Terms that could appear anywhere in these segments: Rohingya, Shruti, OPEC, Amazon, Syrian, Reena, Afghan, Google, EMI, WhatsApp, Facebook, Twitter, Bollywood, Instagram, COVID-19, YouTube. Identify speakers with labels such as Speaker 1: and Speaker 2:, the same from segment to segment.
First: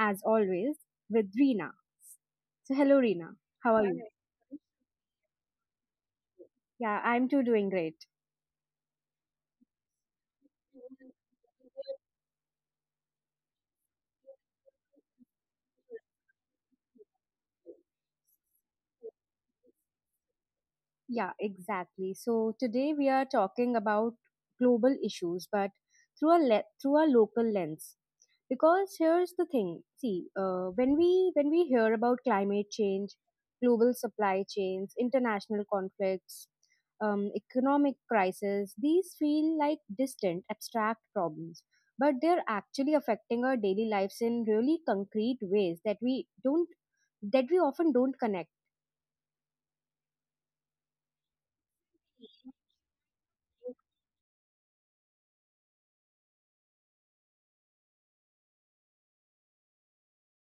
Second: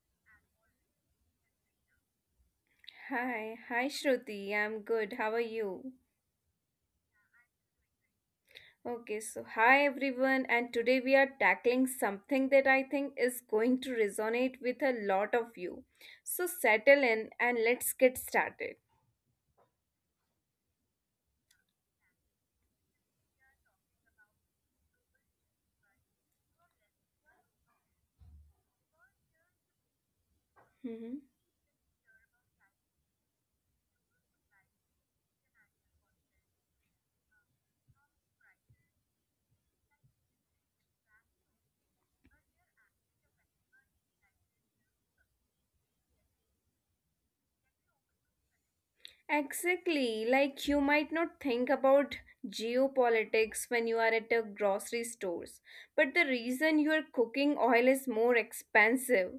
Speaker 1: as always, with Reena. So, hello, Reena.
Speaker 2: Hi,
Speaker 1: How are you? Hi.
Speaker 2: Shruti. I'm good. How are you?
Speaker 1: Yeah, I'm too doing great.
Speaker 2: Okay, so hi everyone, and today we are tackling something that I think is going to resonate with a lot of you. So settle in and let's get started.
Speaker 1: Yeah, exactly. So today we are talking about global issues, but through a local lens. Because here's the thing: see, when we
Speaker 2: Mm-hmm.
Speaker 1: hear about climate change, global supply chains, international conflicts, economic crisis, these feel like distant, abstract problems. But they're actually affecting our daily lives in really concrete ways that we often don't connect.
Speaker 2: Exactly. Like you might not think about geopolitics when you are at a grocery stores, but the reason your cooking oil is more expensive,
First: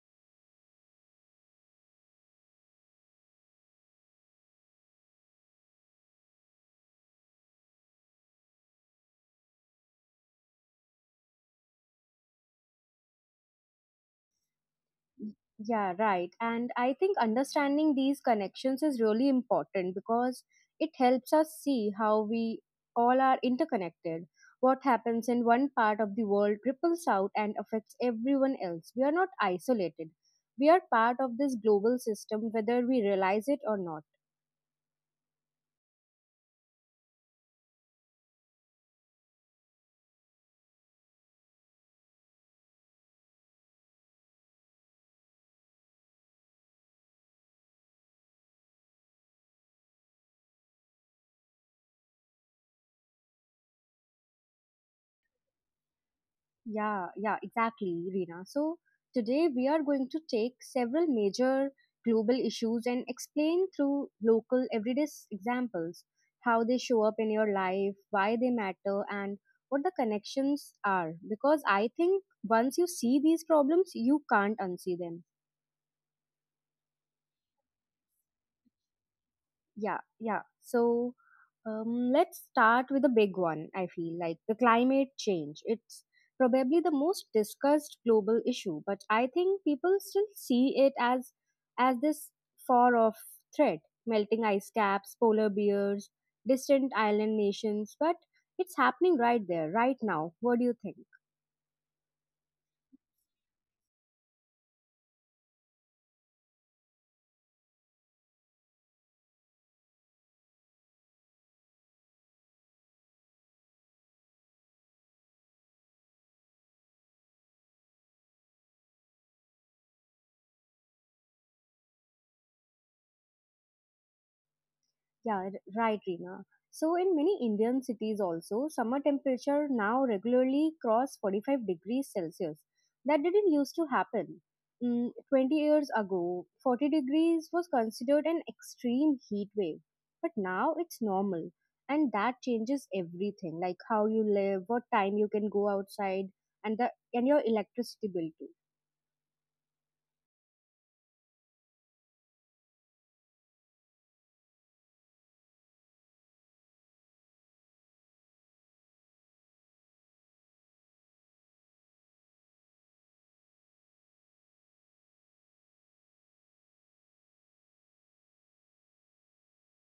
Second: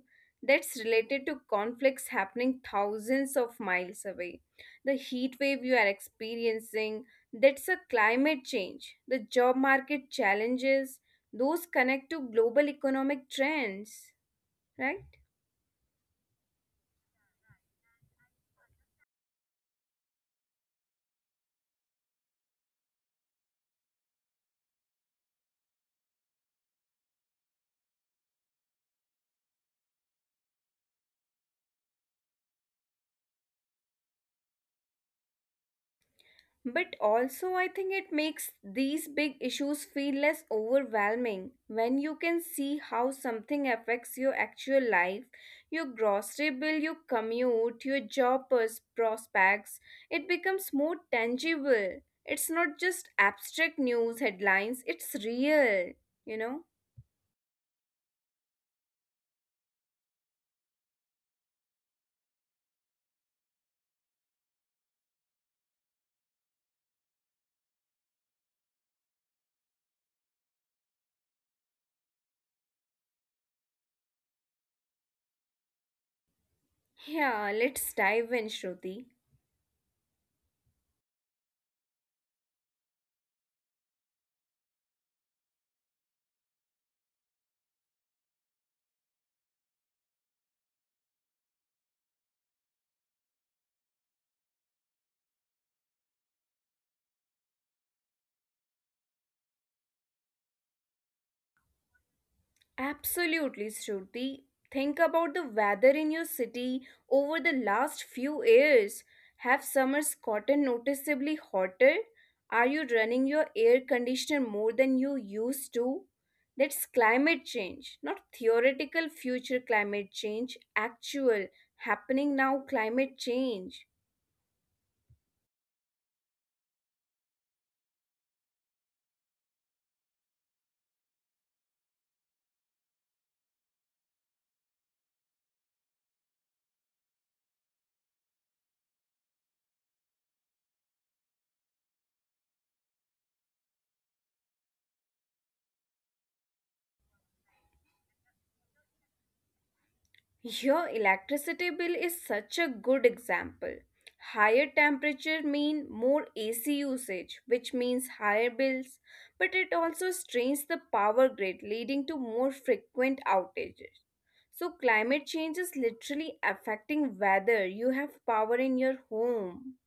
Speaker 2: that's related to conflicts happening thousands of miles away. The heat wave you are experiencing, that's a climate change. The job market challenges, those connect to global economic trends, right?
Speaker 1: Yeah, right. And I think understanding these connections is really important because it helps us see how we all are interconnected. What happens in one part of the world ripples out and affects everyone else. We are not isolated. We are part of this global system whether we realize it or not.
Speaker 2: But also, I think it makes these big issues feel less overwhelming when you can see how something affects your actual life, your grocery bill, your commute, your job prospects. It becomes more tangible. It's not just abstract news headlines, it's real, you know?
Speaker 1: Yeah, yeah, exactly, Rina. So today we are going to take several major global issues and explain through local everyday examples how they show up in your life, why they matter, and what the connections are. Because I think once you see these problems, you can't unsee them.
Speaker 2: Yeah, let's dive in, Shruti.
Speaker 1: Yeah, yeah. So let's start with the big one, I feel like the climate change. It's probably the most discussed global issue, but I think people still see it as this far off threat. Melting ice caps, polar bears, distant island nations, but it's happening right there, right now. What do you think?
Speaker 2: Absolutely, Shruti. Think about the weather in your city over the last few years. Have summers gotten noticeably hotter? Are you running your air conditioner more than you used to? That's climate change, not theoretical future climate change, actual happening now climate change.
Speaker 1: Yeah, r- right, Reena. So, in many Indian cities also, summer temperature now regularly cross 45 degrees Celsius. That didn't used to happen. 20 years ago, 40 degrees was considered an extreme heat wave. But now it's normal. And that changes everything, like how you live, what time you can go outside, and the and your electricity bill too.
Speaker 2: Your electricity bill is such a good example. Higher temperature mean more AC usage, which means higher bills, but it also strains the power grid, leading to more frequent outages. So climate change is literally affecting whether you have power in your home.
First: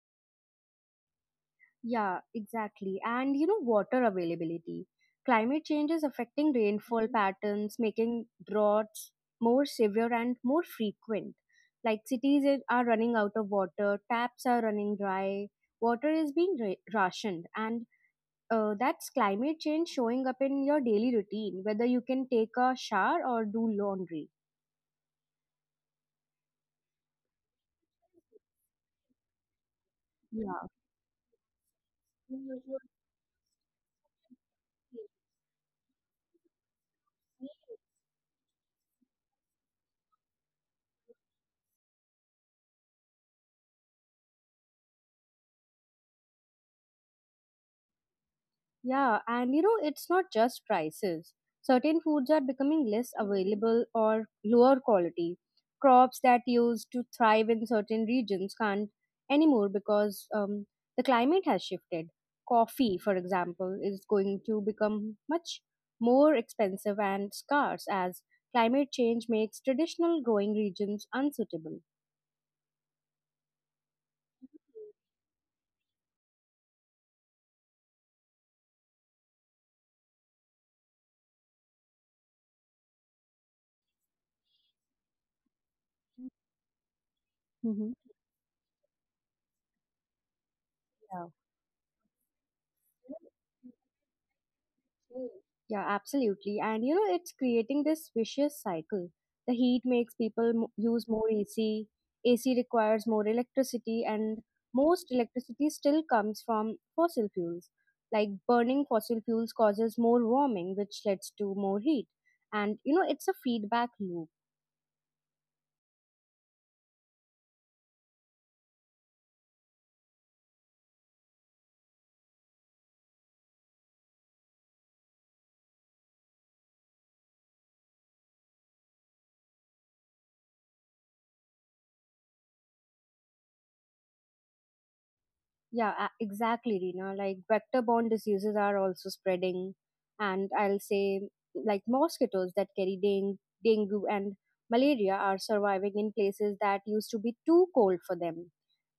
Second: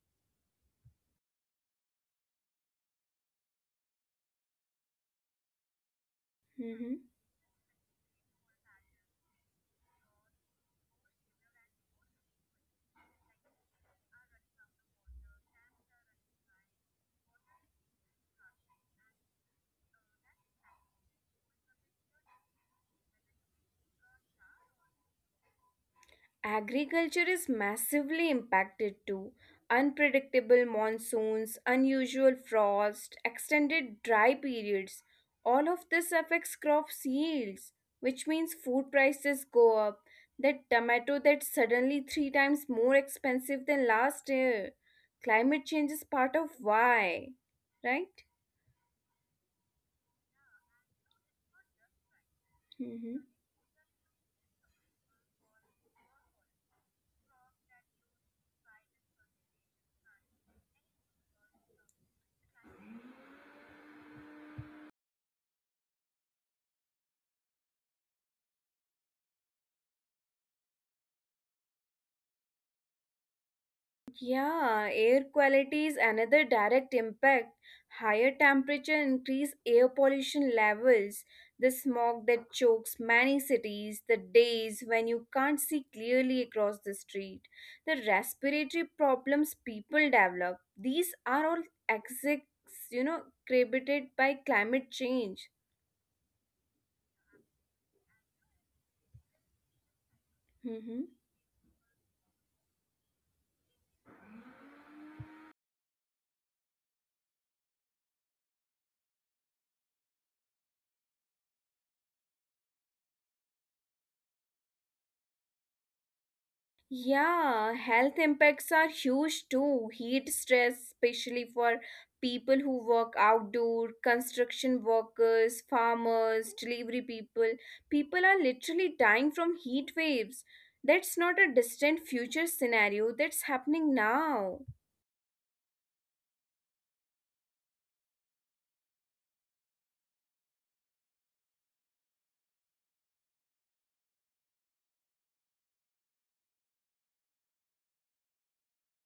Speaker 1: Yeah, exactly. And you know, water availability. Climate change is affecting rainfall
Speaker 2: Mhm.
Speaker 1: patterns, making droughts more severe and more frequent. Like are running out of water, taps are running dry, water is being rationed, and that's climate change showing up in your daily routine, whether you can take a shower or do laundry.
Speaker 2: Agriculture is massively impacted too.
Speaker 1: Yeah.
Speaker 2: Unpredictable monsoons, unusual frost, extended dry periods. All of this affects crops yields, which means food prices go up. That tomato that's suddenly three times more expensive than last year. Climate change is part of why, right?
Speaker 1: Yeah, and you know, it's not just prices. Certain foods are becoming less available or lower quality. Crops that used to thrive in certain regions can't anymore because the climate has shifted. Coffee, for example, is going to become much more expensive and scarce as climate change makes traditional growing regions unsuitable.
Speaker 2: Yeah, air quality is another direct impact. Higher temperature increase air pollution levels, the smog that chokes many cities, the days when you can't see clearly across the street,
Speaker 1: Hmm.
Speaker 2: the respiratory problems people develop. These
Speaker 1: Yeah.
Speaker 2: are all execs, created by climate
Speaker 1: Mm.
Speaker 2: change.
Speaker 1: Yeah, absolutely. And you know, it's creating this vicious cycle. The heat makes people
Speaker 2: Mm-hmm.
Speaker 1: use more AC, AC requires more electricity, and most electricity still comes from fossil fuels. Like burning fossil fuels causes more warming, which leads to more heat. And you know, it's a feedback loop.
Speaker 2: Yeah, health impacts are huge too. Heat stress, especially for people who work outdoor, construction workers, farmers, delivery people. People are literally dying from heat waves. That's not a distant future scenario, that's happening now.
Speaker 1: Exactly, Rina. Like vector-borne diseases are also spreading, and I'll say like mosquitoes that carry dengue and malaria are surviving in places that used to be too cold for them.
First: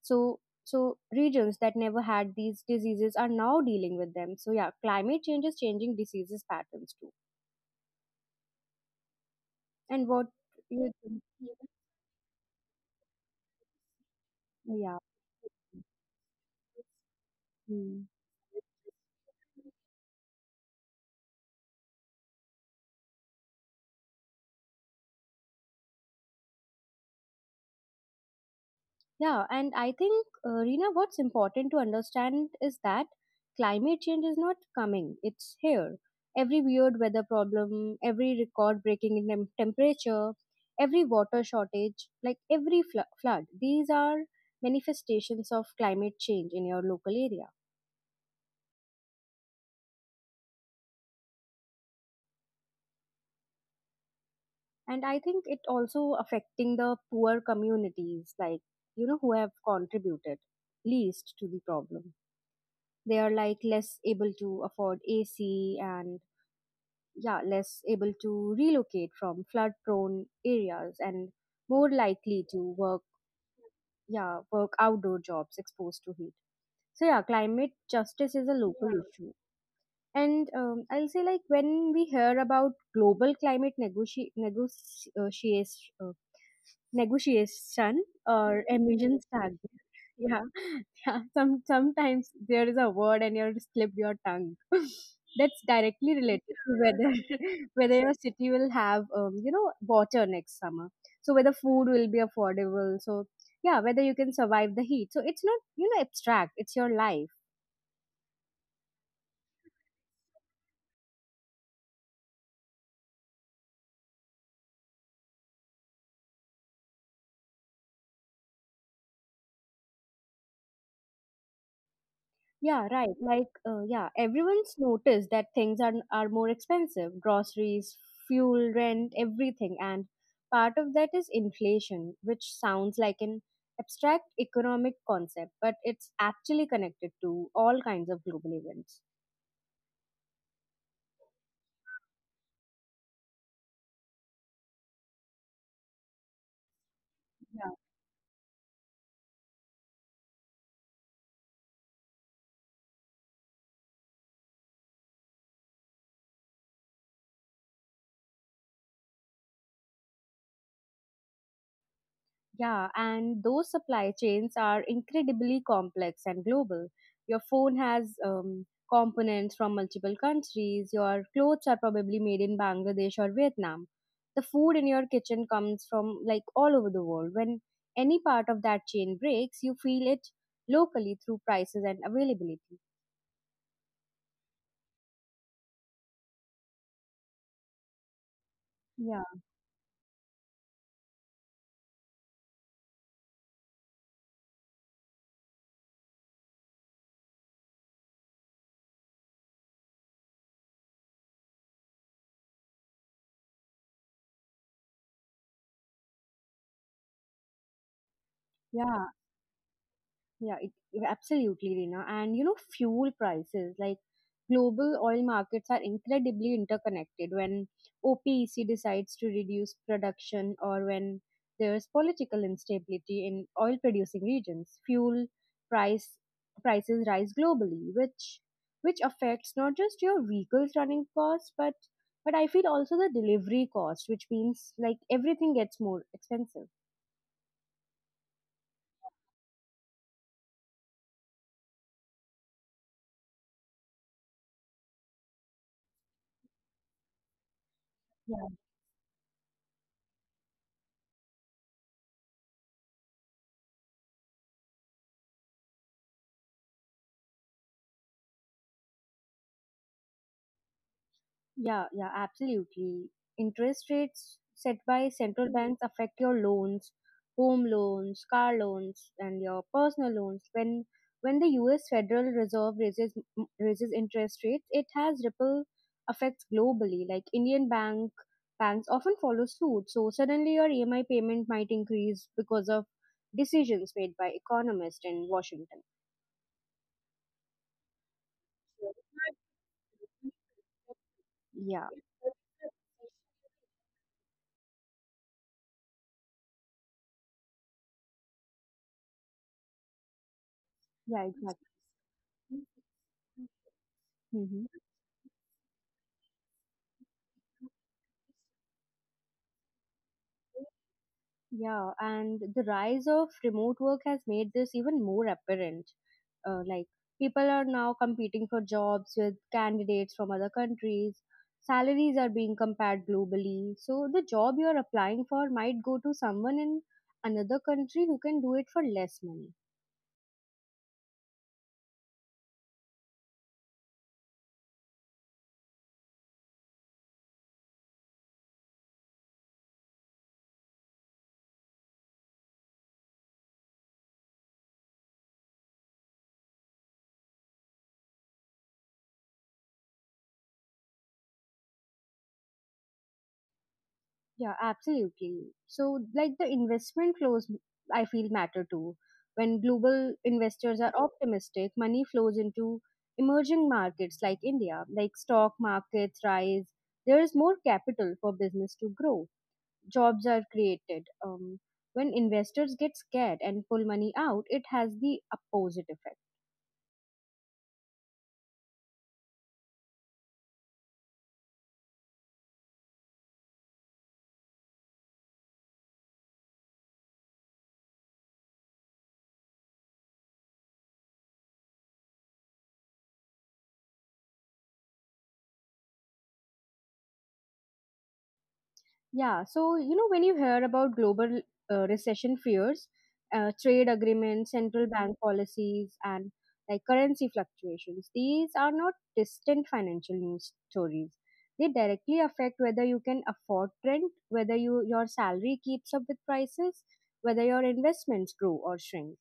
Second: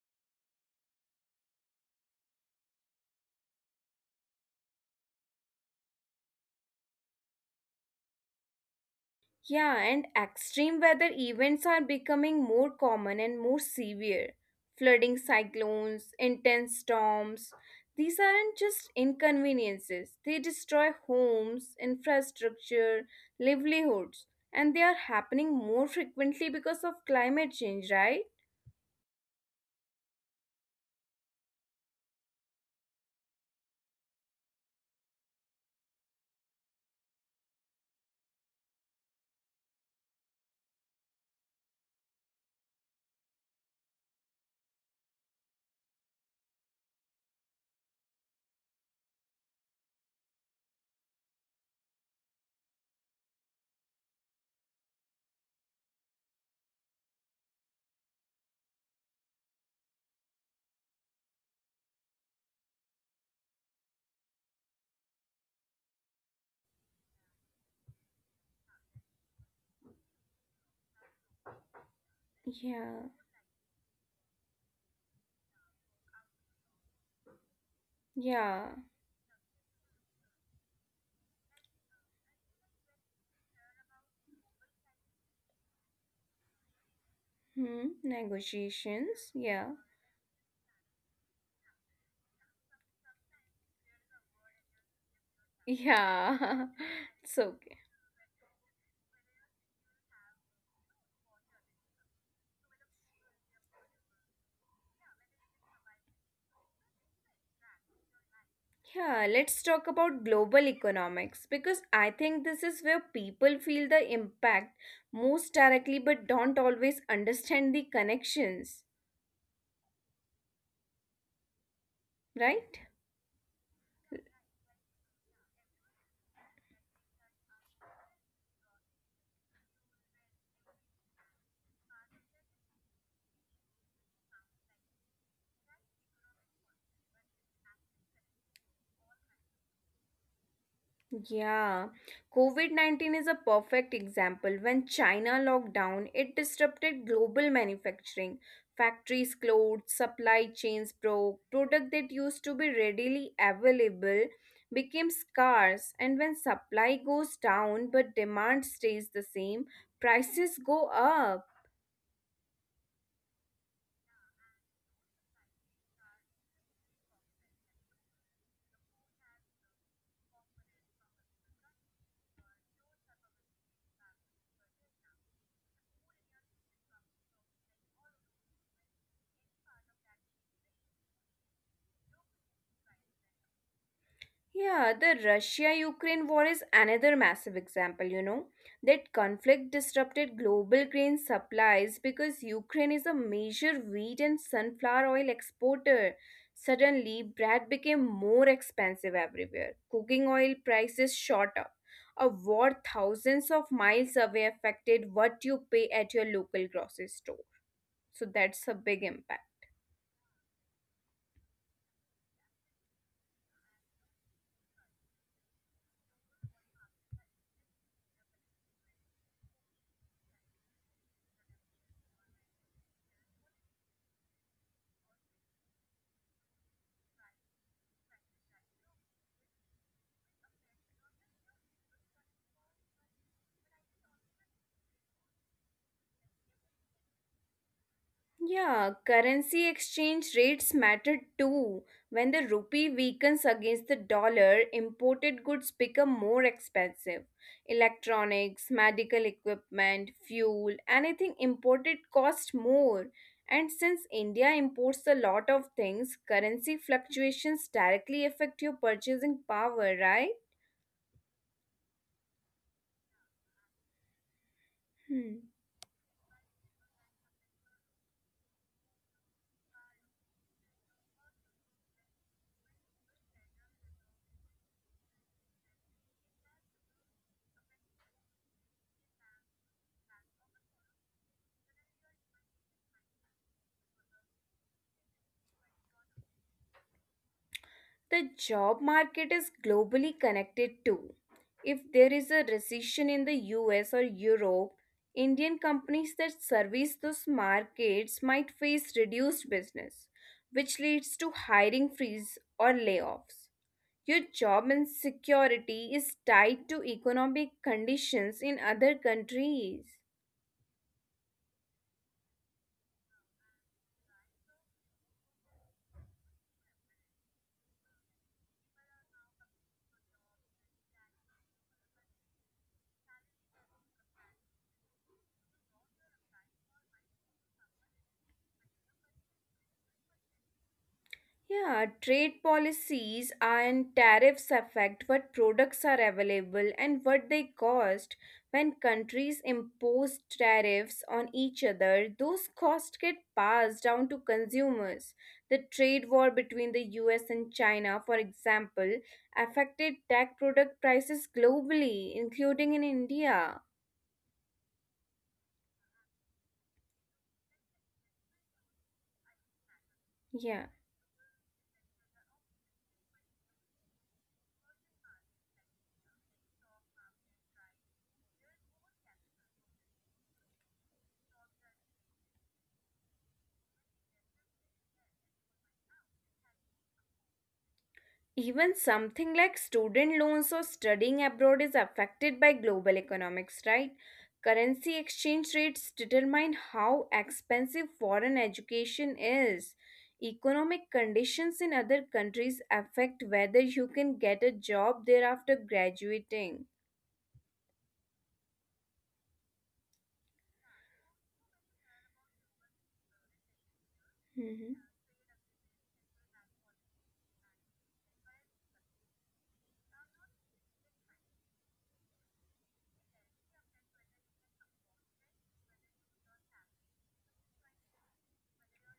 Speaker 1: So regions that never had these diseases are now dealing with them. So, yeah, climate change is changing diseases patterns too.
Speaker 2: Yeah,
Speaker 1: And
Speaker 2: and
Speaker 1: what
Speaker 2: extreme
Speaker 1: you
Speaker 2: weather
Speaker 1: think?
Speaker 2: events are becoming more common and more severe.
Speaker 1: Yeah.
Speaker 2: Flooding cyclones, intense storms.
Speaker 1: Hmm.
Speaker 2: These aren't just inconveniences, they destroy homes, infrastructure, livelihoods, and they are happening more frequently because of climate change, right?
Speaker 1: Yeah, and I think, Rina, what's important to understand is that climate change is not coming, it's here. Every weird weather problem, every record breaking in temperature, every water shortage, like every flood, these are manifestations of climate change in your local area. And I think it also affecting the poor communities, like, you know, who have contributed least to the problem. They are like less able to afford AC and yeah less able to relocate from flood prone areas and more likely to
Speaker 2: Yeah,
Speaker 1: work outdoor jobs exposed to heat so yeah climate justice is a local,
Speaker 2: yeah.
Speaker 1: yeah, issue. And I'll say like when we hear about global negotiation, negotiation
Speaker 2: Hmm,
Speaker 1: or emissions tag.
Speaker 2: negotiations. Yeah,
Speaker 1: Yeah, yeah. Sometimes there is a word and you slip your tongue. That's directly related to
Speaker 2: yeah.
Speaker 1: whether
Speaker 2: It's
Speaker 1: whether your
Speaker 2: okay.
Speaker 1: city will have you know water next summer. So whether food will be affordable. So yeah, whether you can survive the heat. So it's not you know abstract. It's your life.
Speaker 2: Yeah, let's talk about global economics because I think this is where people feel the impact most directly but don't always understand the connections,
Speaker 1: Yeah,
Speaker 2: right?
Speaker 1: right. Like, yeah, everyone's noticed that things are more expensive. Groceries, fuel, rent, everything, and part of that is inflation, which sounds like an abstract economic concept, but it's actually connected to all kinds of global events.
Speaker 2: Yeah, COVID COVID-19 is a perfect example. When China locked down, it disrupted global manufacturing. Factories closed, supply chains broke, product that used to be readily available became scarce. And when supply goes down but demand stays the same, prices go up.
Speaker 1: Yeah, and those supply chains are incredibly complex and global. Your phone has components from multiple countries, your clothes are probably made in Bangladesh or Vietnam. The food in your kitchen comes from like all over the world. When any part of that chain breaks, you feel it locally through prices and availability.
Speaker 2: Yeah, the Russia Ukraine war is another massive example,
Speaker 1: Yeah,
Speaker 2: That conflict disrupted global grain supplies because Ukraine is a major wheat and sunflower oil exporter. Suddenly, bread became more expensive everywhere. Cooking oil prices shot up. A war thousands of miles away affected what you pay at your local grocery store. So
Speaker 1: yeah.
Speaker 2: that's a big impact.
Speaker 1: Yeah, it, Absolutely, Reena. And you know, fuel prices like global oil markets are incredibly interconnected. When OPEC decides to reduce production or when there's political instability in oil producing regions, fuel price prices rise globally, which affects not just your vehicles running costs, but I feel also the delivery cost, which means like everything gets more expensive.
Speaker 2: Yeah, currency exchange rates matter too. When the rupee weakens against the dollar, imported goods become more expensive. Electronics, medical equipment, fuel, anything imported costs more. And since India imports a lot of things, currency fluctuations directly affect your purchasing power, right?
Speaker 1: Yeah, yeah, absolutely. Interest rates set by
Speaker 2: Hmm.
Speaker 1: central banks affect your loans, home loans, car loans, and your personal loans. When the U.S. Federal Reserve raises interest rates, it has ripple effects globally. Like Indian banks often follow suit. So suddenly your EMI payment might increase because of decisions made by economists in Washington.
Speaker 2: The job market is globally connected too.
Speaker 1: Yeah,
Speaker 2: If there is a recession in the US or Europe, Indian companies that service those markets might face reduced business,
Speaker 1: yeah,
Speaker 2: which
Speaker 1: exactly.
Speaker 2: leads to hiring freeze or layoffs.
Speaker 1: Mhm.
Speaker 2: Your job insecurity is tied to economic conditions in other countries.
Speaker 1: Yeah, and the rise of remote work has made this even more apparent. Uh, like, people are now competing for jobs with candidates from other countries. Salaries are being compared globally. So, the job you're applying for might go to someone in another country who can do it for less money.
Speaker 2: Yeah, trade policies and tariffs affect what products are available and what they cost. When countries impose tariffs on each other, those costs get passed down to consumers. The trade war between the US and China, for example, affected tech product prices globally, including in India.
Speaker 1: Yeah, absolutely. So, like the investment flows, I feel matter too. When global investors
Speaker 2: Yeah.
Speaker 1: are optimistic, money flows into emerging markets like India, like stock markets rise. There is more capital for business to grow. Jobs are created. When investors get scared and pull money out, it has the opposite effect.
Speaker 2: Even something like student loans or studying abroad is affected by global economics, right? Currency exchange rates determine how expensive foreign education is. Economic conditions in other countries affect whether you can get a job there after graduating.
Speaker 1: Yeah, so you know, when you hear about global recession fears, trade agreements, central bank policies, and like currency fluctuations, these are not distant financial news stories. They directly affect whether you can afford rent, whether your salary keeps up with prices, whether your investments grow or shrink.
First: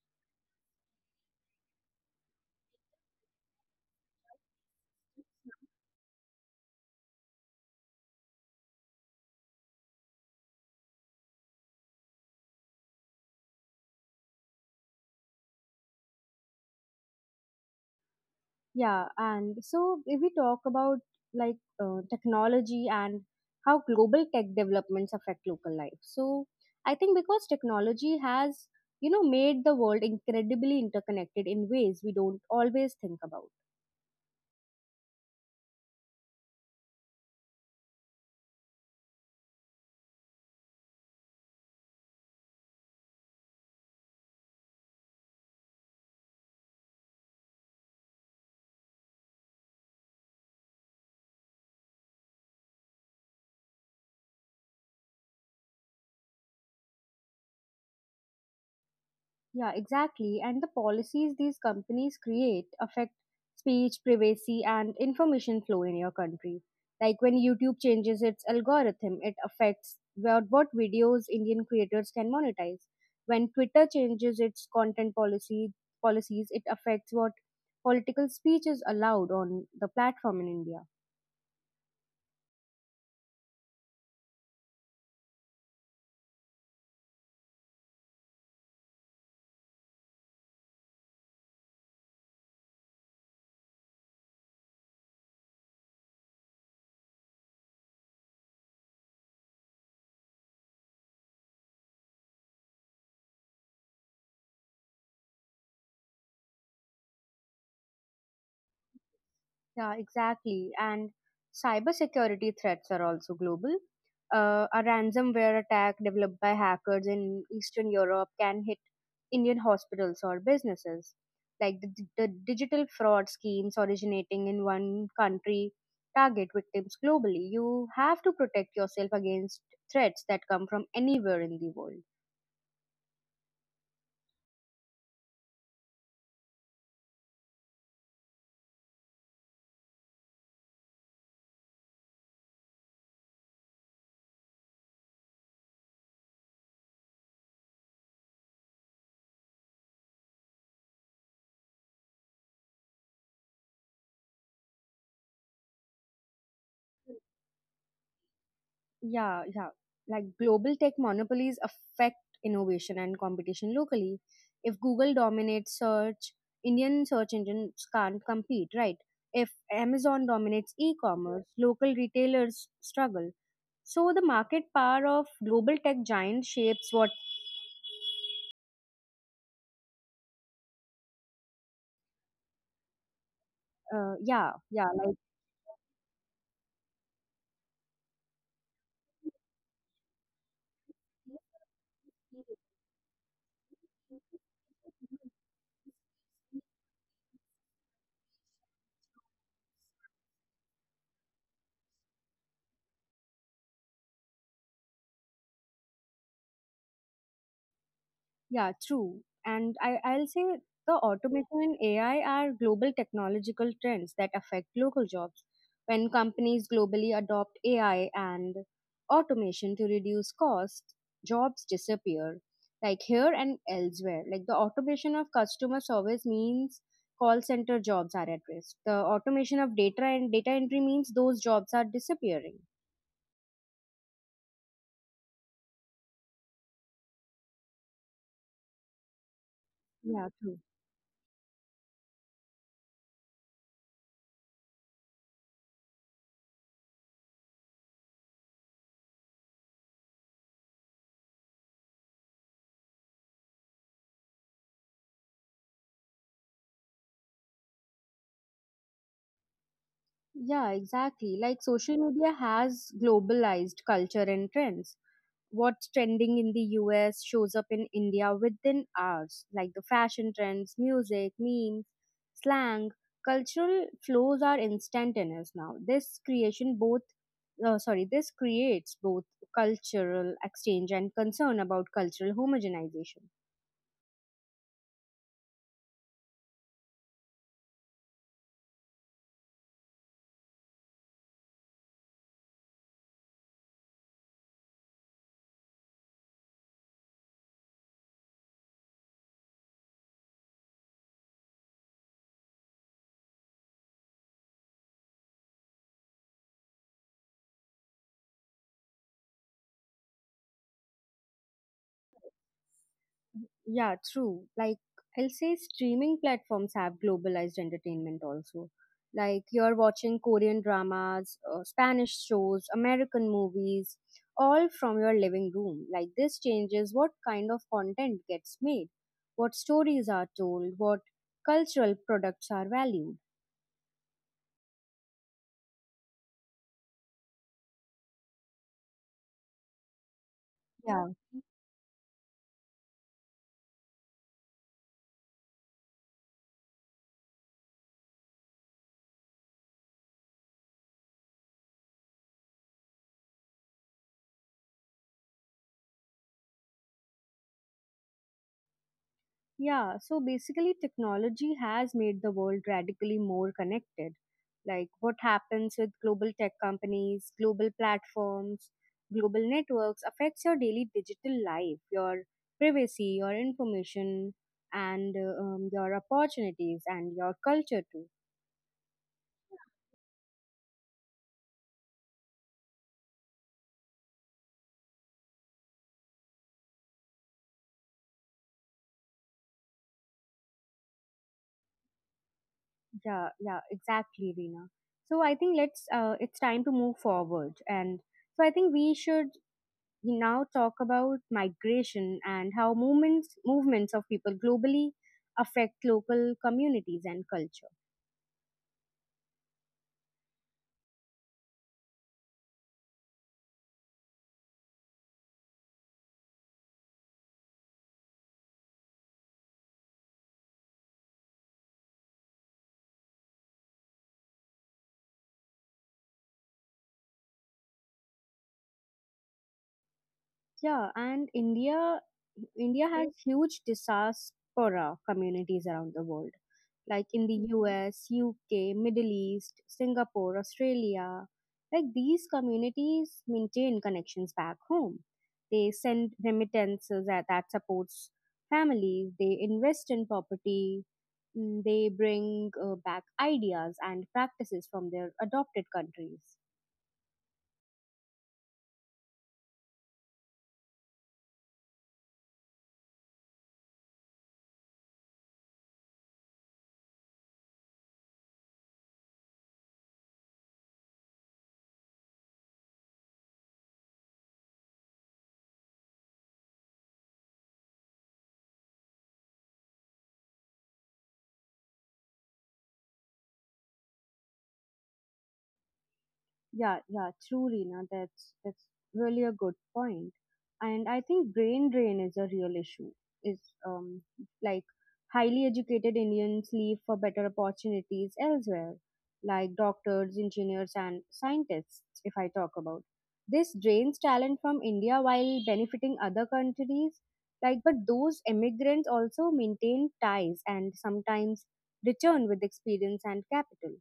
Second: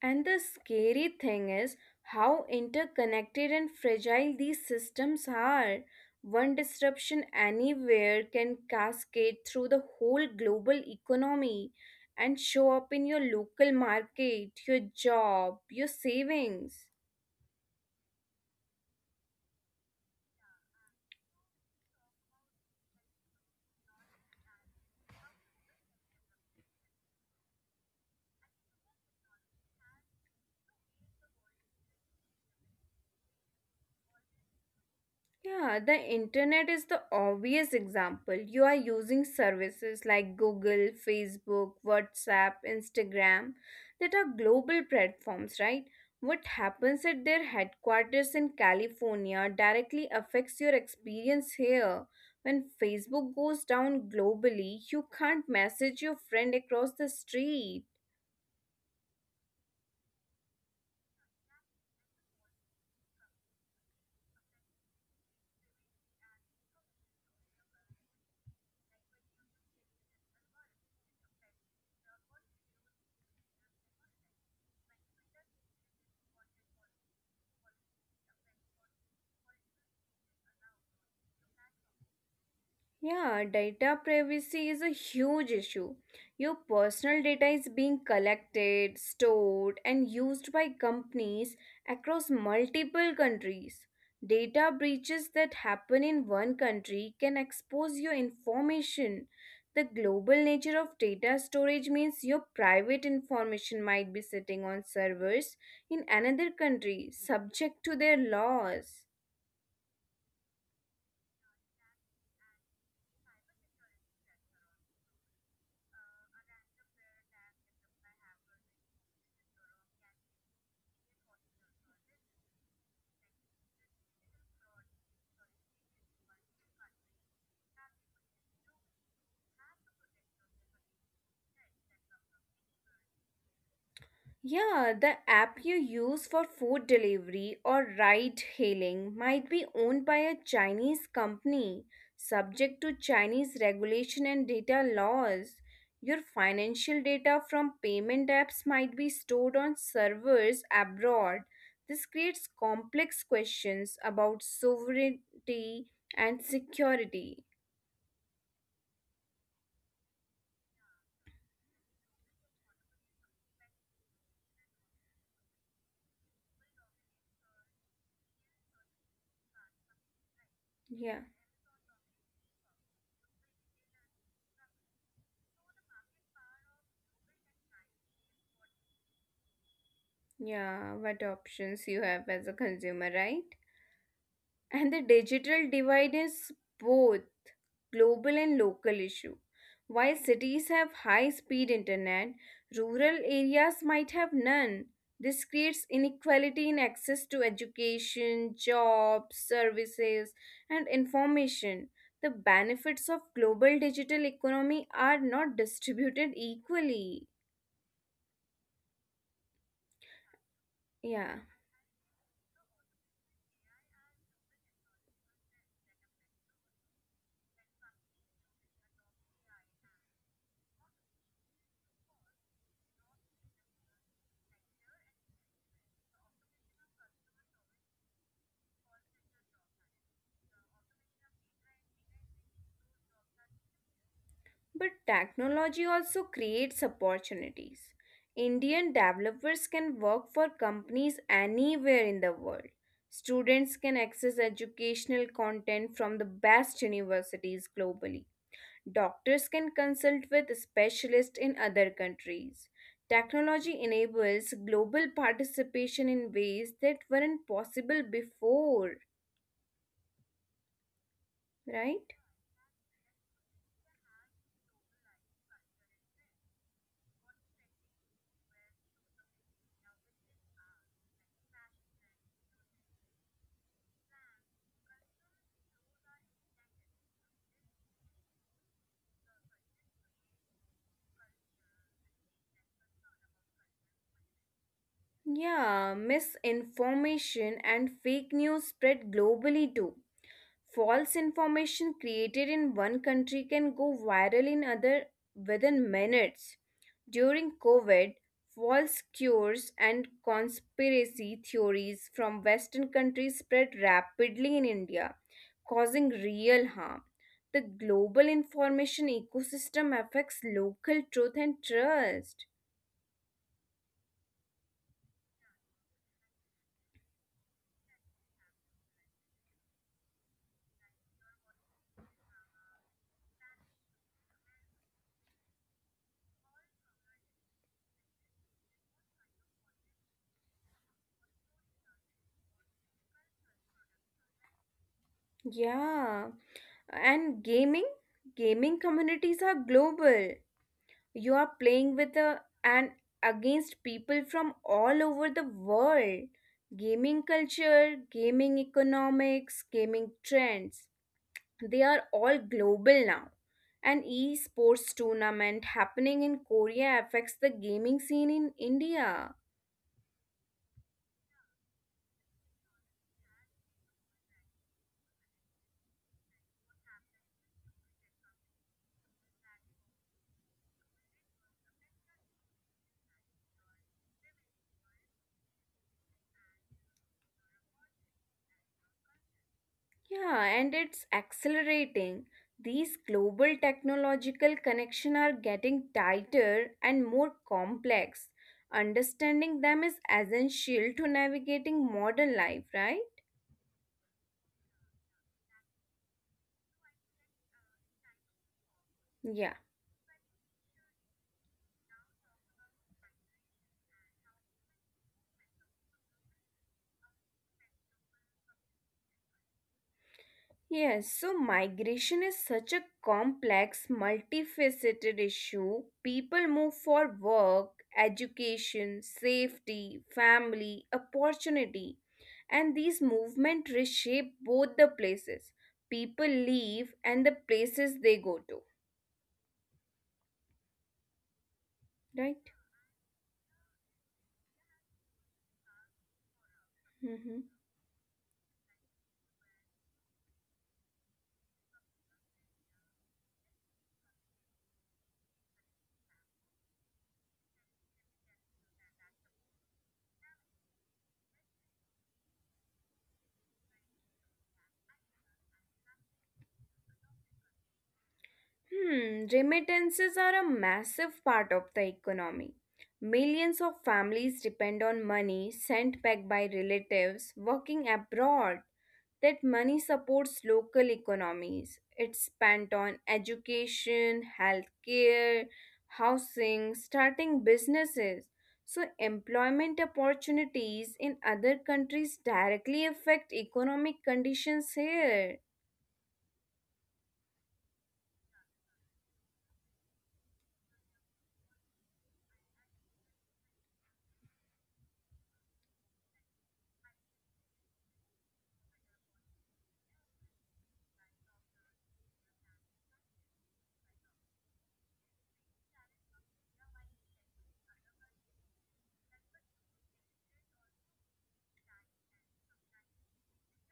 Speaker 2: And the scary thing is how interconnected and fragile these systems are. One disruption anywhere can cascade through the whole global economy and show up in your local market, your job, your savings.
Speaker 1: Yeah, and so if we talk about like technology and how global tech developments affect local life. So I think because technology has, you know, made the world incredibly interconnected in ways we don't always think about.
Speaker 2: Yeah, the internet is the obvious example. You are using services like Google, Facebook, WhatsApp, Instagram that are global platforms, right? What happens at their headquarters in California directly affects your experience here. When Facebook goes down globally, you can't message your friend across the street.
Speaker 1: Yeah, exactly. And the policies these companies create affect speech, privacy, and information flow in your country. Like when YouTube changes its algorithm, it affects what videos Indian creators can monetize. When Twitter changes its content policy policies, it affects what political speech is allowed on the platform in India.
Speaker 2: Yeah, data privacy is a huge issue. Your personal data is being collected, stored, and used by companies across multiple countries. Data breaches that happen in one country can expose your information. The global nature of data storage means your private information might be sitting on servers in another country, subject to their laws.
Speaker 1: Yeah, exactly. And cybersecurity threats are also global. A ransomware attack developed by hackers in Eastern Europe can hit Indian hospitals or businesses. Like the digital fraud schemes originating in one country target victims globally. You have to protect yourself against threats that come from anywhere in the world.
Speaker 2: Yeah, the app you use for food delivery or ride hailing might be owned by a Chinese company, subject to Chinese regulation and data laws. Your financial data from payment apps might be stored on servers abroad. This creates complex questions about sovereignty and security.
Speaker 1: Yeah, yeah. Like global tech monopolies affect innovation and competition locally. If Google dominates search, Indian search engines can't compete, right? If Amazon dominates e
Speaker 2: Yeah,
Speaker 1: commerce, local retailers struggle. So the market power of global tech giants shapes what,
Speaker 2: yeah, what options you have as a consumer, right?
Speaker 1: uh, Yeah,
Speaker 2: And
Speaker 1: yeah,
Speaker 2: the
Speaker 1: like.
Speaker 2: digital divide is both global and local issue. While cities have high speed internet, rural areas might have none. This creates inequality in access to education, jobs, services, and information. The benefits of global digital economy are not distributed equally.
Speaker 1: Yeah, true. And I'll say the automation
Speaker 2: Yeah.
Speaker 1: and AI are global technological trends that affect local jobs. When companies globally adopt AI and automation to reduce costs, jobs disappear, like here and elsewhere. Like the automation of customer service means call center jobs are at risk. The automation of data entry means those jobs are disappearing.
Speaker 2: But technology also creates opportunities. Indian developers can
Speaker 1: Yeah,
Speaker 2: work for
Speaker 1: true.
Speaker 2: companies anywhere in the world. Students can access educational content from the best universities globally. Doctors can consult with specialists in other countries. Technology enables global participation in ways that weren't possible before,
Speaker 1: Yeah, exactly. Like social
Speaker 2: right?
Speaker 1: media has globalized culture and trends. What's trending in the US shows up in India within hours, like the fashion trends, music, memes, slang, cultural flows are instantaneous now. This creates both cultural exchange and concern about cultural homogenization.
Speaker 2: Yeah, misinformation and fake news spread globally too. False information created in one country can go viral in other within minutes. During COVID, false cures and conspiracy theories from western countries spread rapidly in India, causing real harm. The global information ecosystem affects local truth and trust.
Speaker 1: Yeah, true. Like, I'll say streaming platforms have globalized entertainment also. Like, you're watching Korean dramas, Spanish shows, American movies, all from your living room. Like, this changes what kind of content gets made, what stories are told, what cultural products are valued.
Speaker 2: Yeah, and gaming communities are global, you are
Speaker 1: Yeah.
Speaker 2: playing with a, and against people from all over the world. Gaming culture, gaming economics, gaming trends, they are all global now. An esports tournament happening in Korea affects the gaming scene in India.
Speaker 1: Yeah, so basically, technology has made the world radically more connected. Like what happens with global tech companies, global platforms, global networks affects your daily digital life, your privacy, your information, and your opportunities and your culture too.
Speaker 2: Yeah, and it's accelerating. These global technological connections are getting tighter and more complex. Understanding them is essential to navigating modern life, right?
Speaker 1: Yeah, yeah, exactly, Reena. So I think let's it's time to move forward, and so I think we
Speaker 2: Yeah.
Speaker 1: should we now talk about migration and how movements of people globally affect local communities and culture.
Speaker 2: Yes, so migration is such a complex, multifaceted issue. People move for work, education, safety, family, opportunity, and these movements reshape both the places people leave and the places they go to,
Speaker 1: Yeah, and India
Speaker 2: right?
Speaker 1: has huge diaspora communities around the world, like in the
Speaker 2: Hmm.
Speaker 1: US, UK, Middle East, Singapore, Australia. Like these communities maintain connections back home. They send remittances that supports families. They invest in property. They bring back ideas and practices from their adopted countries.
Speaker 2: Hmm, remittances are a massive part of the economy. Millions of families depend on money sent back by relatives working abroad. That money supports local economies. It's spent on education, healthcare, housing, starting businesses. So, employment opportunities in other countries directly affect economic conditions here.
Speaker 1: Yeah, yeah, truly. Now that's really a good point. And I think brain drain is a real issue. Is um like Highly educated Indians leave for better opportunities elsewhere, like doctors, engineers, and scientists. If I talk about this, drains talent from India while benefiting other countries. Like, but those immigrants also maintain ties and sometimes return with experience and capital.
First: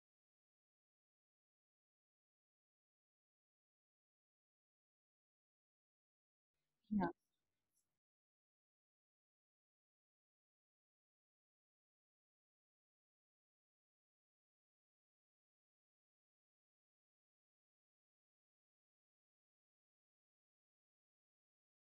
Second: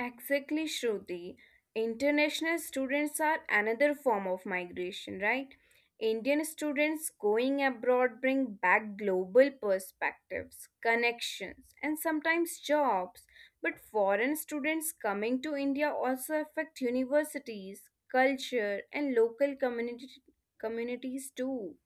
Speaker 2: Exactly, Shruti. International students are another form of migration, right? Indian students going abroad bring back global perspectives, connections, and sometimes jobs. But foreign students coming to India also affect universities, culture, and local communities too.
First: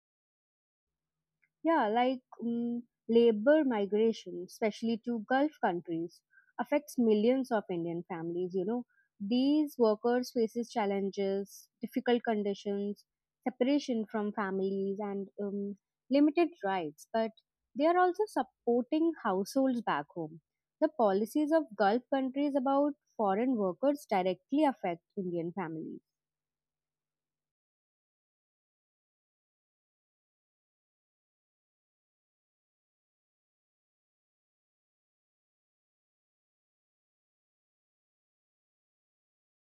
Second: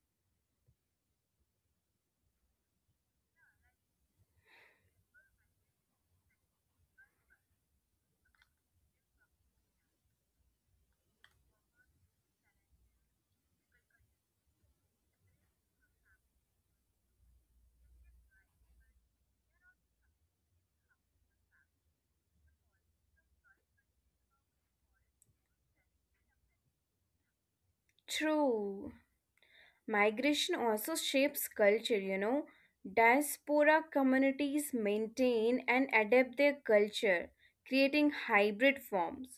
Speaker 1: Yeah, like labor migration, especially to Gulf countries, affects millions of Indian families. You know, these workers faces challenges, difficult conditions, separation from families, and limited rights. But they are also supporting households back home. The policies of Gulf countries about foreign workers directly affect Indian families.
Speaker 2: True. Migration also shapes culture, you know. Diaspora communities maintain and adapt their culture, creating hybrid forms.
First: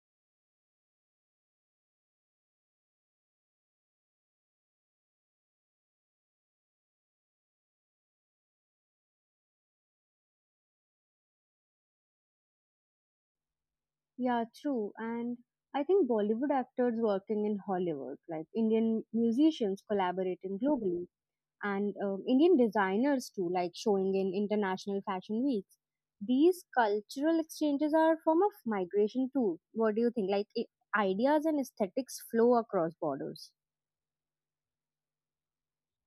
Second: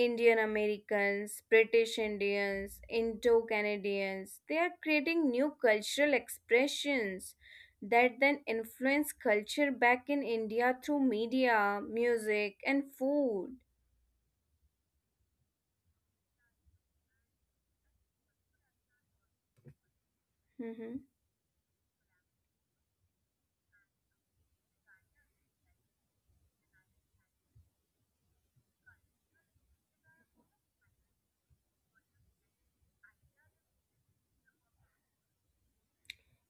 Speaker 2: Indian Americans, British Indians, Indo Canadians, they are creating new cultural expressions that then influence culture back in India through media, music, and food.
Speaker 1: Yeah, true. And I think Bollywood actors working in Hollywood, like Indian musicians collaborating globally, and Indian designers too, like showing in international fashion weeks. These cultural exchanges are a form of migration too. What do you think? Like ideas and aesthetics flow across borders.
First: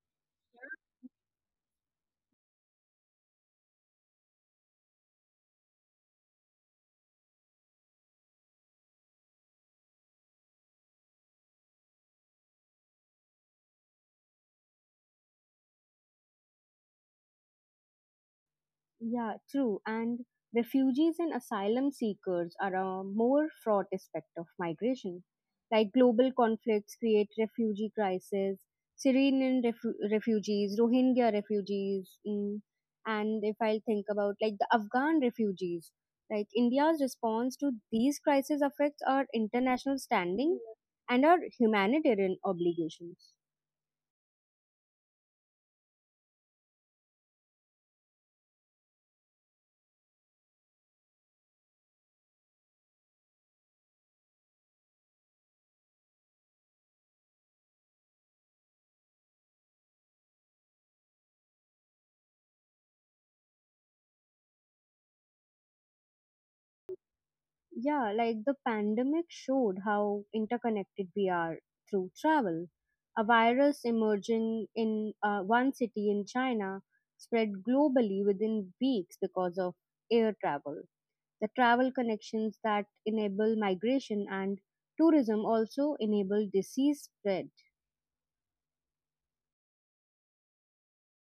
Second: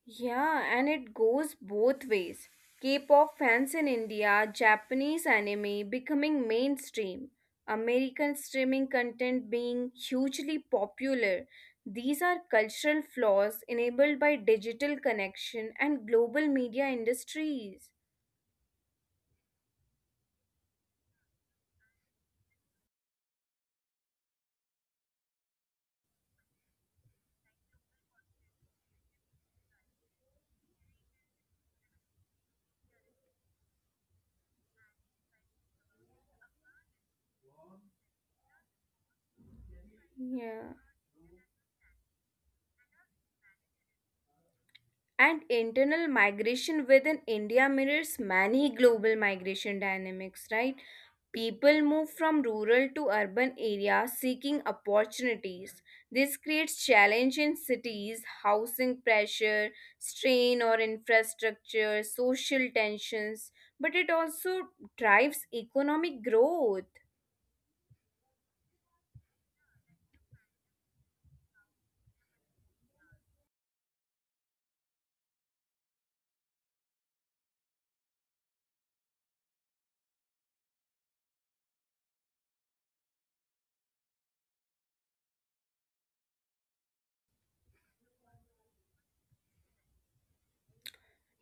Speaker 2: Yeah, and it goes both ways. K pop fans in India, Japanese anime becoming mainstream, American streaming content being hugely popular. These are cultural flaws enabled by digital connection and global media industries.
Speaker 1: Yeah, true. And refugees and asylum seekers are a more fraught aspect of migration. Like global conflicts create refugee crises, Syrian refugees, Rohingya refugees, and if I'll think about like the Afghan refugees, like India's response to these crises affects our international
Speaker 2: Yeah.
Speaker 1: standing and our humanitarian obligations.
Speaker 2: And internal migration within India mirrors many global migration dynamics, right? People move from rural to urban areas seeking opportunities. This creates challenge in cities, housing pressure, strain or infrastructure, social tensions, but it also drives economic growth.
Speaker 1: Yeah, like the pandemic showed how interconnected we are through travel. A virus emerging in one city in China spread globally within weeks because of air travel. The travel connections that enable migration and tourism also enable disease spread.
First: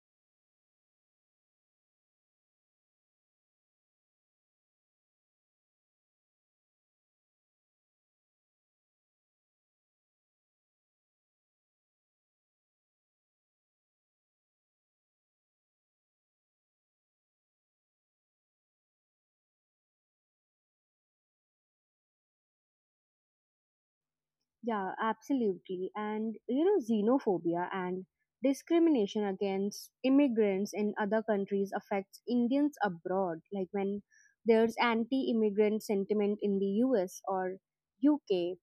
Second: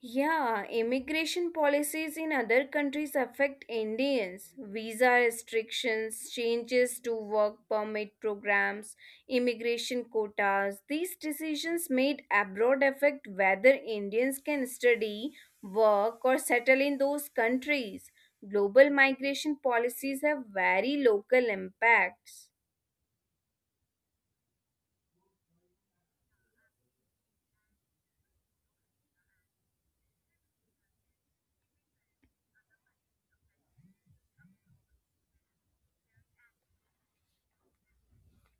Speaker 2: Yeah, immigration policies in other countries affect Indians. Visa restrictions, changes to work permit programs, immigration quotas. These decisions made abroad affect whether Indians can study, work, or settle in those countries. Global migration policies have very local impacts.
Speaker 1: Yeah, absolutely. And you know, xenophobia and discrimination against immigrants in other countries affects Indians abroad. Like when there's anti immigrant sentiment in the US or UK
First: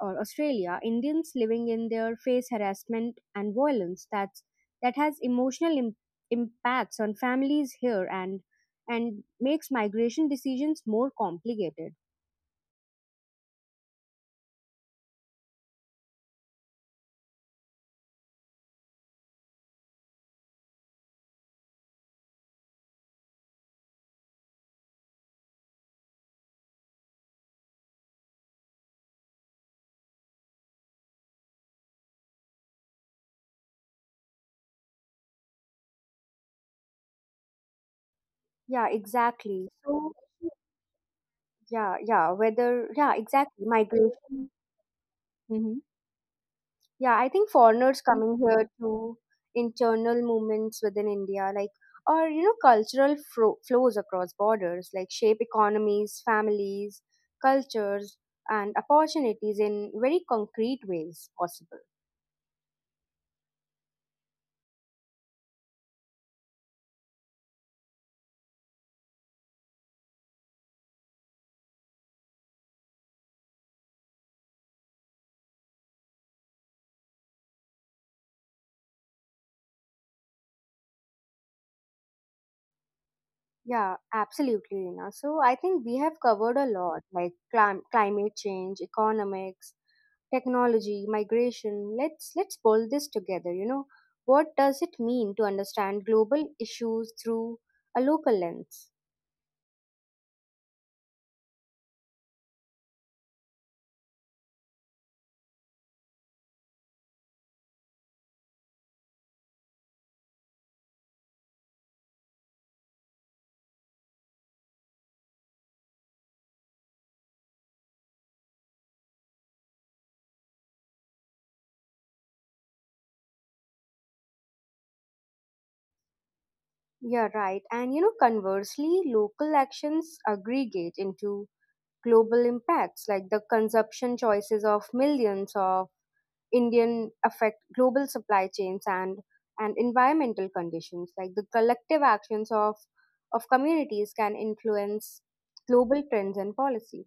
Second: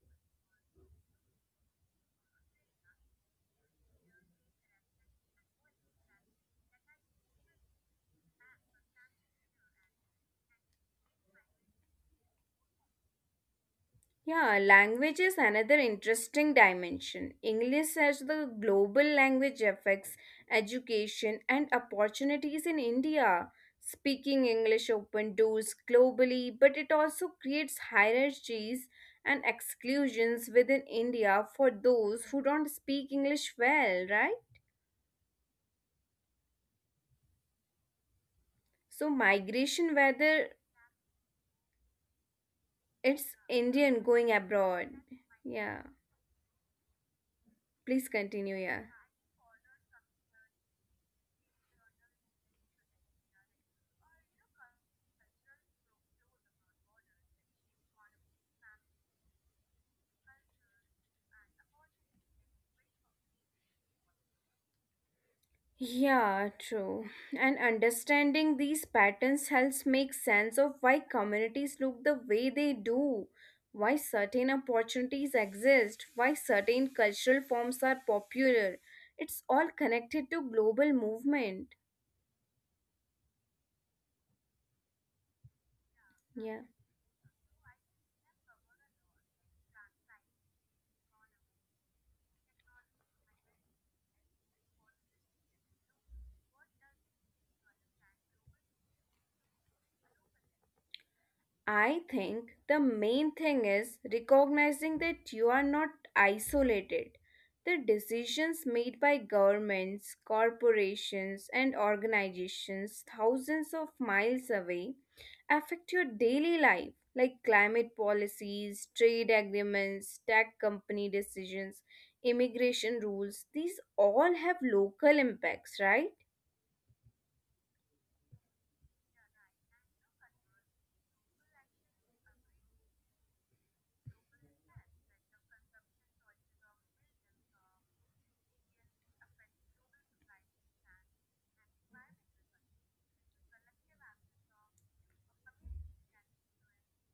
Speaker 1: or Australia, Indians living in there face harassment and violence that has emotional impacts on families here and makes migration decisions more complicated.
Speaker 2: Yeah, language is another interesting dimension. English as the global language affects education and opportunities in India. Speaking English open doors globally, but it also creates hierarchies and exclusions within India for those who don't speak English well, right?
Speaker 1: Yeah,
Speaker 2: So
Speaker 1: exactly.
Speaker 2: migration
Speaker 1: So
Speaker 2: whether
Speaker 1: yeah, yeah, whether, yeah,
Speaker 2: it's
Speaker 1: exactly,
Speaker 2: Indian going
Speaker 1: migration.
Speaker 2: abroad.
Speaker 1: Hmm
Speaker 2: Yeah.
Speaker 1: Yeah, I think foreigners
Speaker 2: Please
Speaker 1: coming
Speaker 2: continue,
Speaker 1: here
Speaker 2: yeah.
Speaker 1: to internal movements within India, like, or, you know, cultural flows across borders, like shape economies, families, cultures, and opportunities in very concrete ways possible.
Speaker 2: Yeah, true. And understanding these patterns helps make sense of why communities look the way they do, why certain opportunities exist, why certain cultural forms are popular. It's all connected to global movement.
Speaker 1: Yeah, absolutely, Reena. So I think we have covered a
Speaker 2: Yeah.
Speaker 1: lot, like climate change, economics, technology migration. Let's pull this together. You know, what does it mean to understand global issues through a local lens?
Speaker 2: I think the main thing is recognizing that you are not isolated. The decisions made by governments, corporations, and organizations thousands of miles away affect your daily life, like climate policies, trade agreements, tech company decisions, immigration rules. These all have local impacts, right?
Speaker 1: Yeah, right. And you know, conversely local actions aggregate into global impacts, like the consumption choices of millions of indian affect global supply chains and environmental conditions, like the collective actions of communities can influence global trends and policies.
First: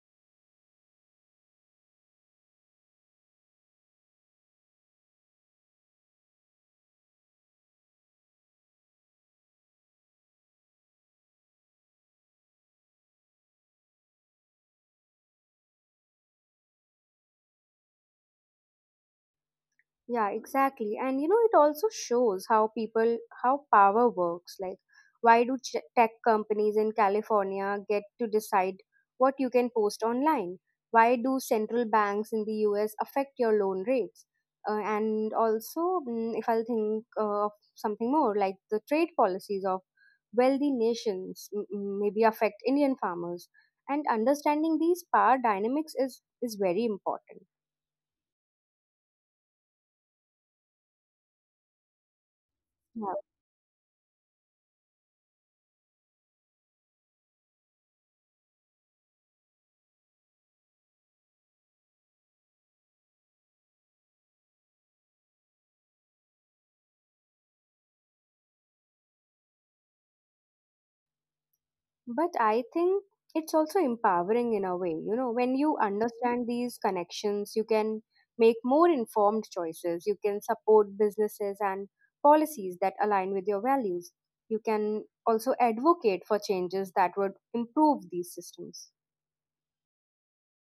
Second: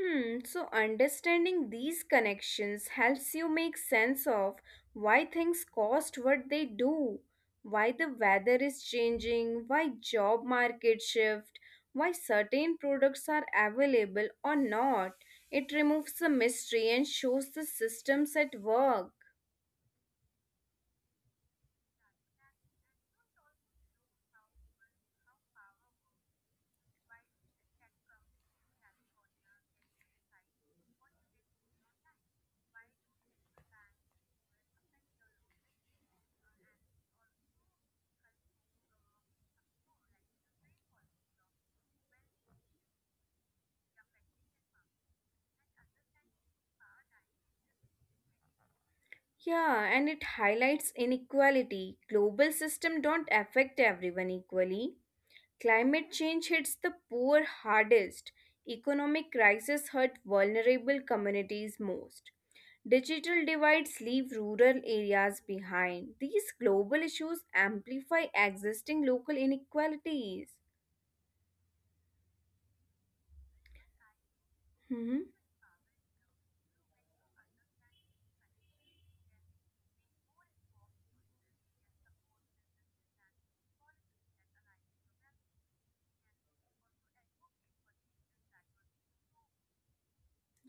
Speaker 2: Hmm, so understanding these connections helps you make sense of why things cost what they do, why the weather is changing, why job market shift, why certain products are available or not. It removes the mystery and shows the systems at work.
Speaker 1: Yeah, exactly. And you know, it also shows how people, how power works. Like, why do tech companies in California get to decide what you can post online? Why do central banks in the US affect your loan rates? And also, if I'll think of something more, like the trade policies of wealthy nations maybe affect Indian farmers. And understanding these power dynamics is very important.
Speaker 2: Yeah, and it highlights inequality. Global system don't affect everyone equally. Climate change hits the poor hardest. Economic crises hurt vulnerable communities most. Digital divides leave rural areas behind. These global issues amplify existing local inequalities.
Speaker 1: But I think it's also empowering in a way. You
Speaker 2: Hmm.
Speaker 1: know, when you understand these connections, you can make more informed choices. You can support businesses and policies that align with your values. You can also advocate for changes that would improve these systems.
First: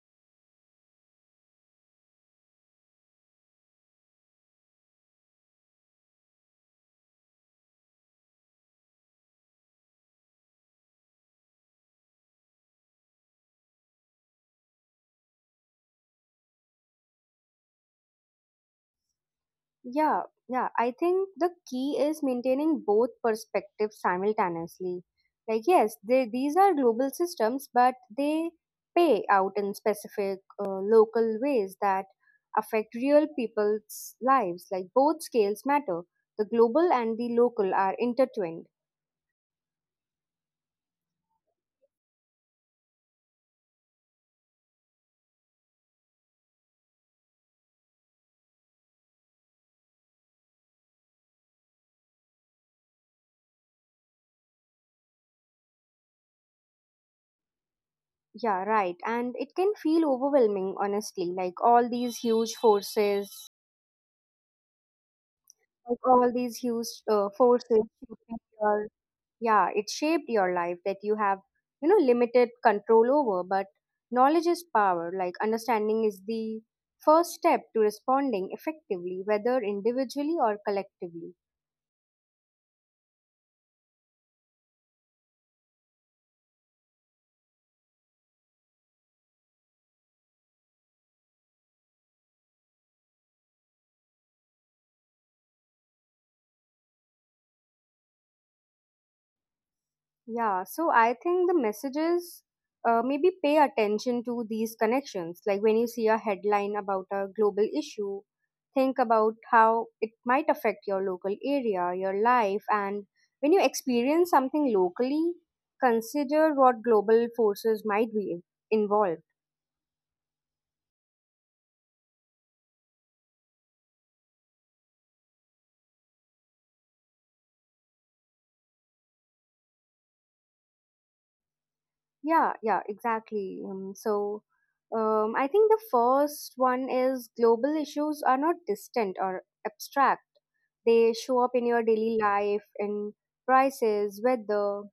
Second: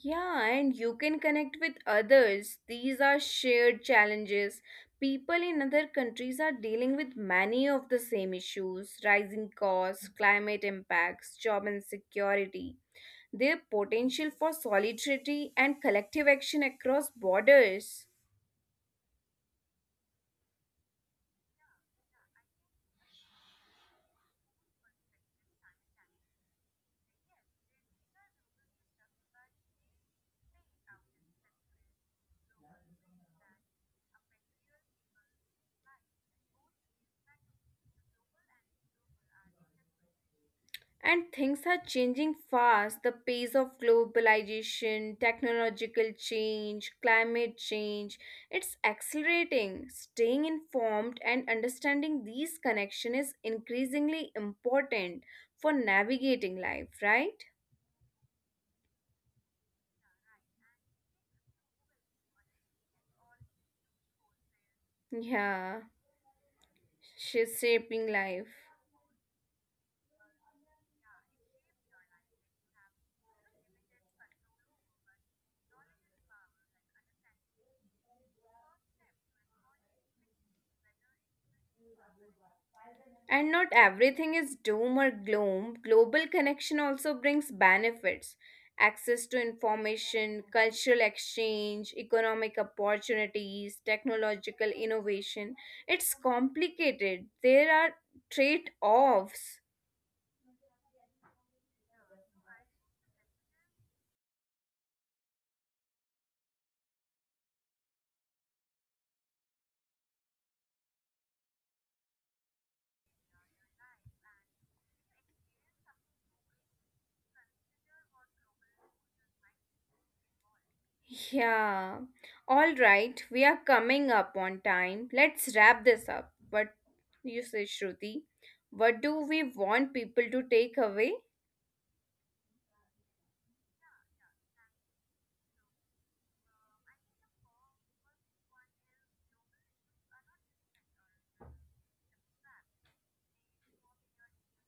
Speaker 2: Yeah, and you can connect with others. These are shared challenges. People in other countries are dealing with many of the same issues rising costs, climate impacts, job insecurity. Their potential for solidarity and collective action across borders.
Speaker 1: Yeah, yeah. I think the key is maintaining both perspectives simultaneously. Like, yes, these are global systems, but they pay out in specific local ways that affect real people's lives. Like, both scales matter. The global and the local are intertwined.
Speaker 2: And things are changing fast. The pace of globalization, technological change, climate change, it's accelerating. Staying informed and understanding these connections is increasingly important for navigating life, right?
Speaker 1: Yeah, right. And it can feel overwhelming, honestly. Like, all these huge forces, like,
Speaker 2: Yeah,
Speaker 1: all these huge uh,
Speaker 2: she's
Speaker 1: forces
Speaker 2: shaping
Speaker 1: shaping
Speaker 2: life.
Speaker 1: your yeah it shaped your life that you have, you know, limited control over. But knowledge is power. Like understanding is the first step to responding effectively, whether individually or collectively.
Speaker 2: And not everything is doom or gloom. Global connection also brings benefits access to information, cultural exchange, economic opportunities, technological innovation. It's complicated, there are trade offs.
Speaker 1: Yeah, so I think the messages, maybe pay attention to these connections. Like when you see a headline about a global issue, think about how it might affect your local area, your life, and when you experience something locally, consider what global forces might be involved.
Speaker 2: Yeah. All right, we are coming up on time. Let's wrap this up. But you say, Shruti, what do we want people to take away?
Speaker 1: Yeah, yeah, exactly. I think the first one is global issues are not distant or abstract. They show up in your daily life, in prices, weather,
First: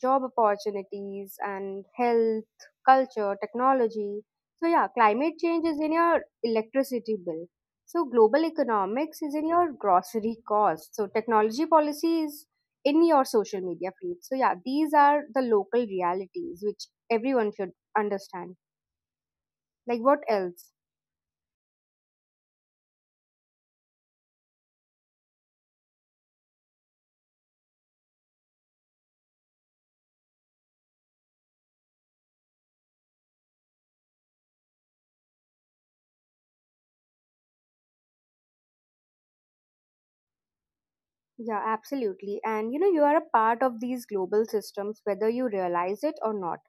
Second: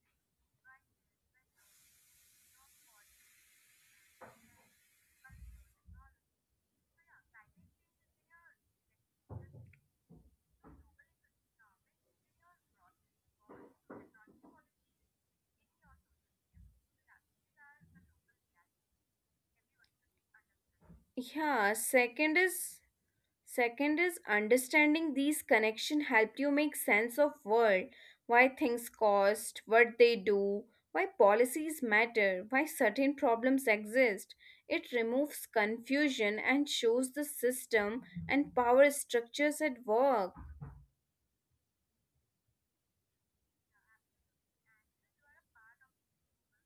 Speaker 1: job opportunities and health, culture, technology. So yeah, climate change is in your electricity bill. So global economics is in your grocery cost. So technology policy is in your social media feed. So yeah, these are the local realities which everyone should understand. Like what else?
Speaker 2: Yeah, second is Second is understanding these connection helped you make sense of world, why things cost, what they do, why policies matter, why certain problems exist. It removes confusion and shows the system and power structures at work.
Speaker 1: Yeah, absolutely. And you know, you are a part of these global systems whether you realize it or not.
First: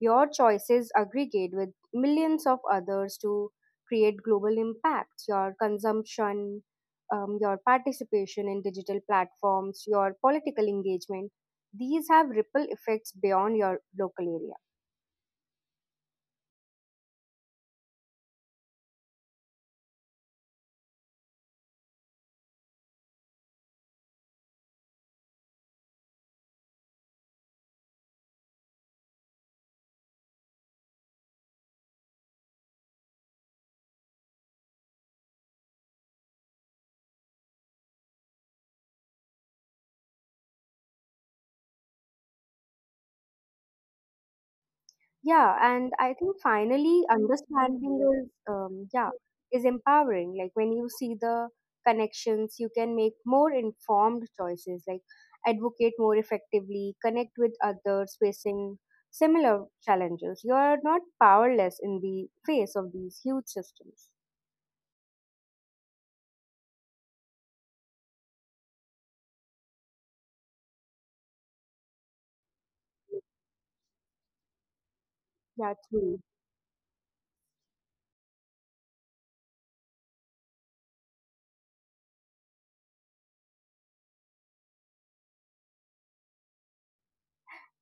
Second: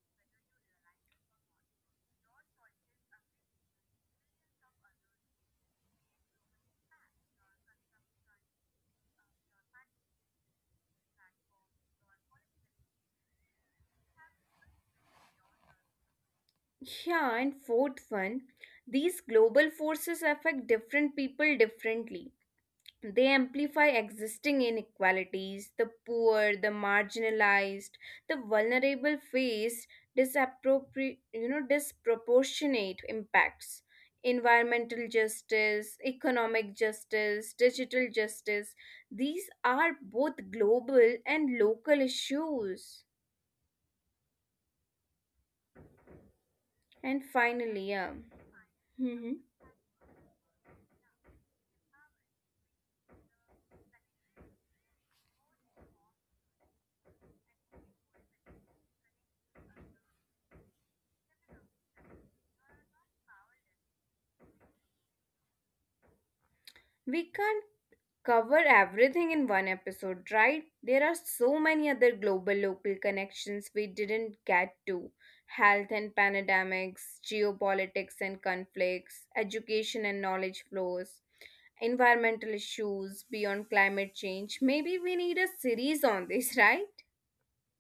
Speaker 1: Your choices aggregate with millions of others to create global impacts. Your consumption, your participation in digital platforms, your political engagement, these have ripple effects beyond your local area.
Speaker 2: Yeah, and fourth one, these global forces affect different people differently. They amplify existing inequalities. The poor, the marginalized, the vulnerable face disproportionate impacts. Environmental justice, economic justice, digital justice, these are both global and local issues.
Speaker 1: Yeah, and I think finally
Speaker 2: And finally,
Speaker 1: understanding
Speaker 2: yeah.
Speaker 1: is yeah,
Speaker 2: Hmm.
Speaker 1: is empowering. Like when you see the connections, you can make more informed choices, like advocate more effectively, connect with others facing similar challenges. You are not powerless in the face of these huge systems.
Speaker 2: We can't cover everything in one episode, right? There are so many other global local connections we didn't get to
Speaker 1: Yeah,
Speaker 2: health
Speaker 1: true.
Speaker 2: and pandemics, geopolitics and conflicts, education and knowledge flows, environmental issues beyond climate change. Maybe we need a series on this, right?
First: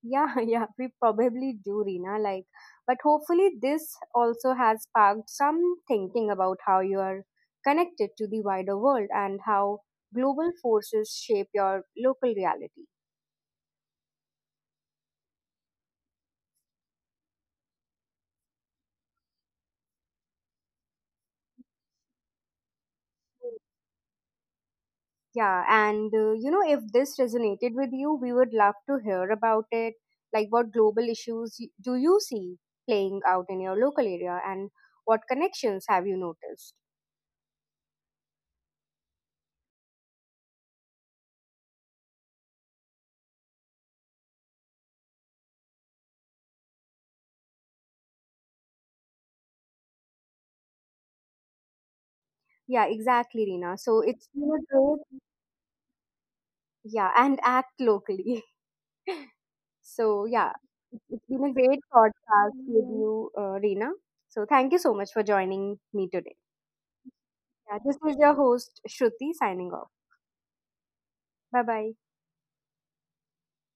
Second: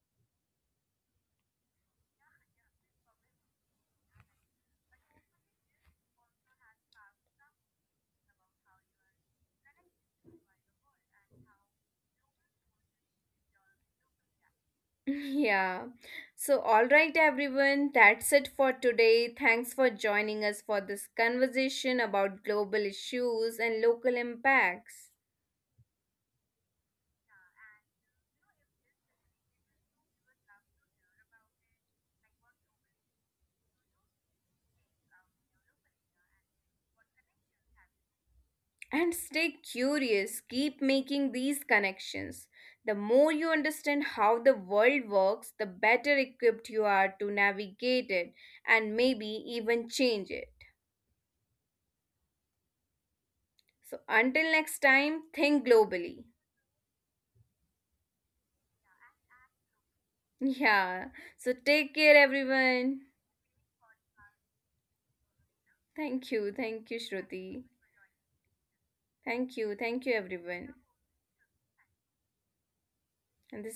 Speaker 1: Yeah, yeah, we probably do, Rina. Like, but hopefully, this also has sparked some thinking about how you are connected to the wider world and how global forces shape your local reality.
Speaker 2: Yeah. So, all right, everyone, that's it for today. Thanks for joining us for this conversation about global issues and local impacts.
Speaker 1: Yeah, and you know, if this resonated with you, we would love to hear about it. Like, what global issues do you see playing out in your local area, and what connections have you noticed?
Speaker 2: And stay curious, keep making these connections. The more you understand how the world works, the better equipped you are to navigate it and maybe even change it.
Speaker 1: Yeah, exactly, Rina.
Speaker 2: So,
Speaker 1: So it's been
Speaker 2: until
Speaker 1: a
Speaker 2: next
Speaker 1: great,
Speaker 2: time, think globally.
Speaker 1: yeah, and act locally. So, yeah,
Speaker 2: Yeah,
Speaker 1: it's been
Speaker 2: so
Speaker 1: a great
Speaker 2: take care,
Speaker 1: podcast with
Speaker 2: everyone.
Speaker 1: you, Reena. So, thank you so much for joining me
Speaker 2: Thank
Speaker 1: today.
Speaker 2: you, Shruti.
Speaker 1: Yeah, this is your host, Shruti,
Speaker 2: Thank
Speaker 1: signing
Speaker 2: you,
Speaker 1: off.
Speaker 2: everyone.
Speaker 1: Bye bye.
Speaker 2: And this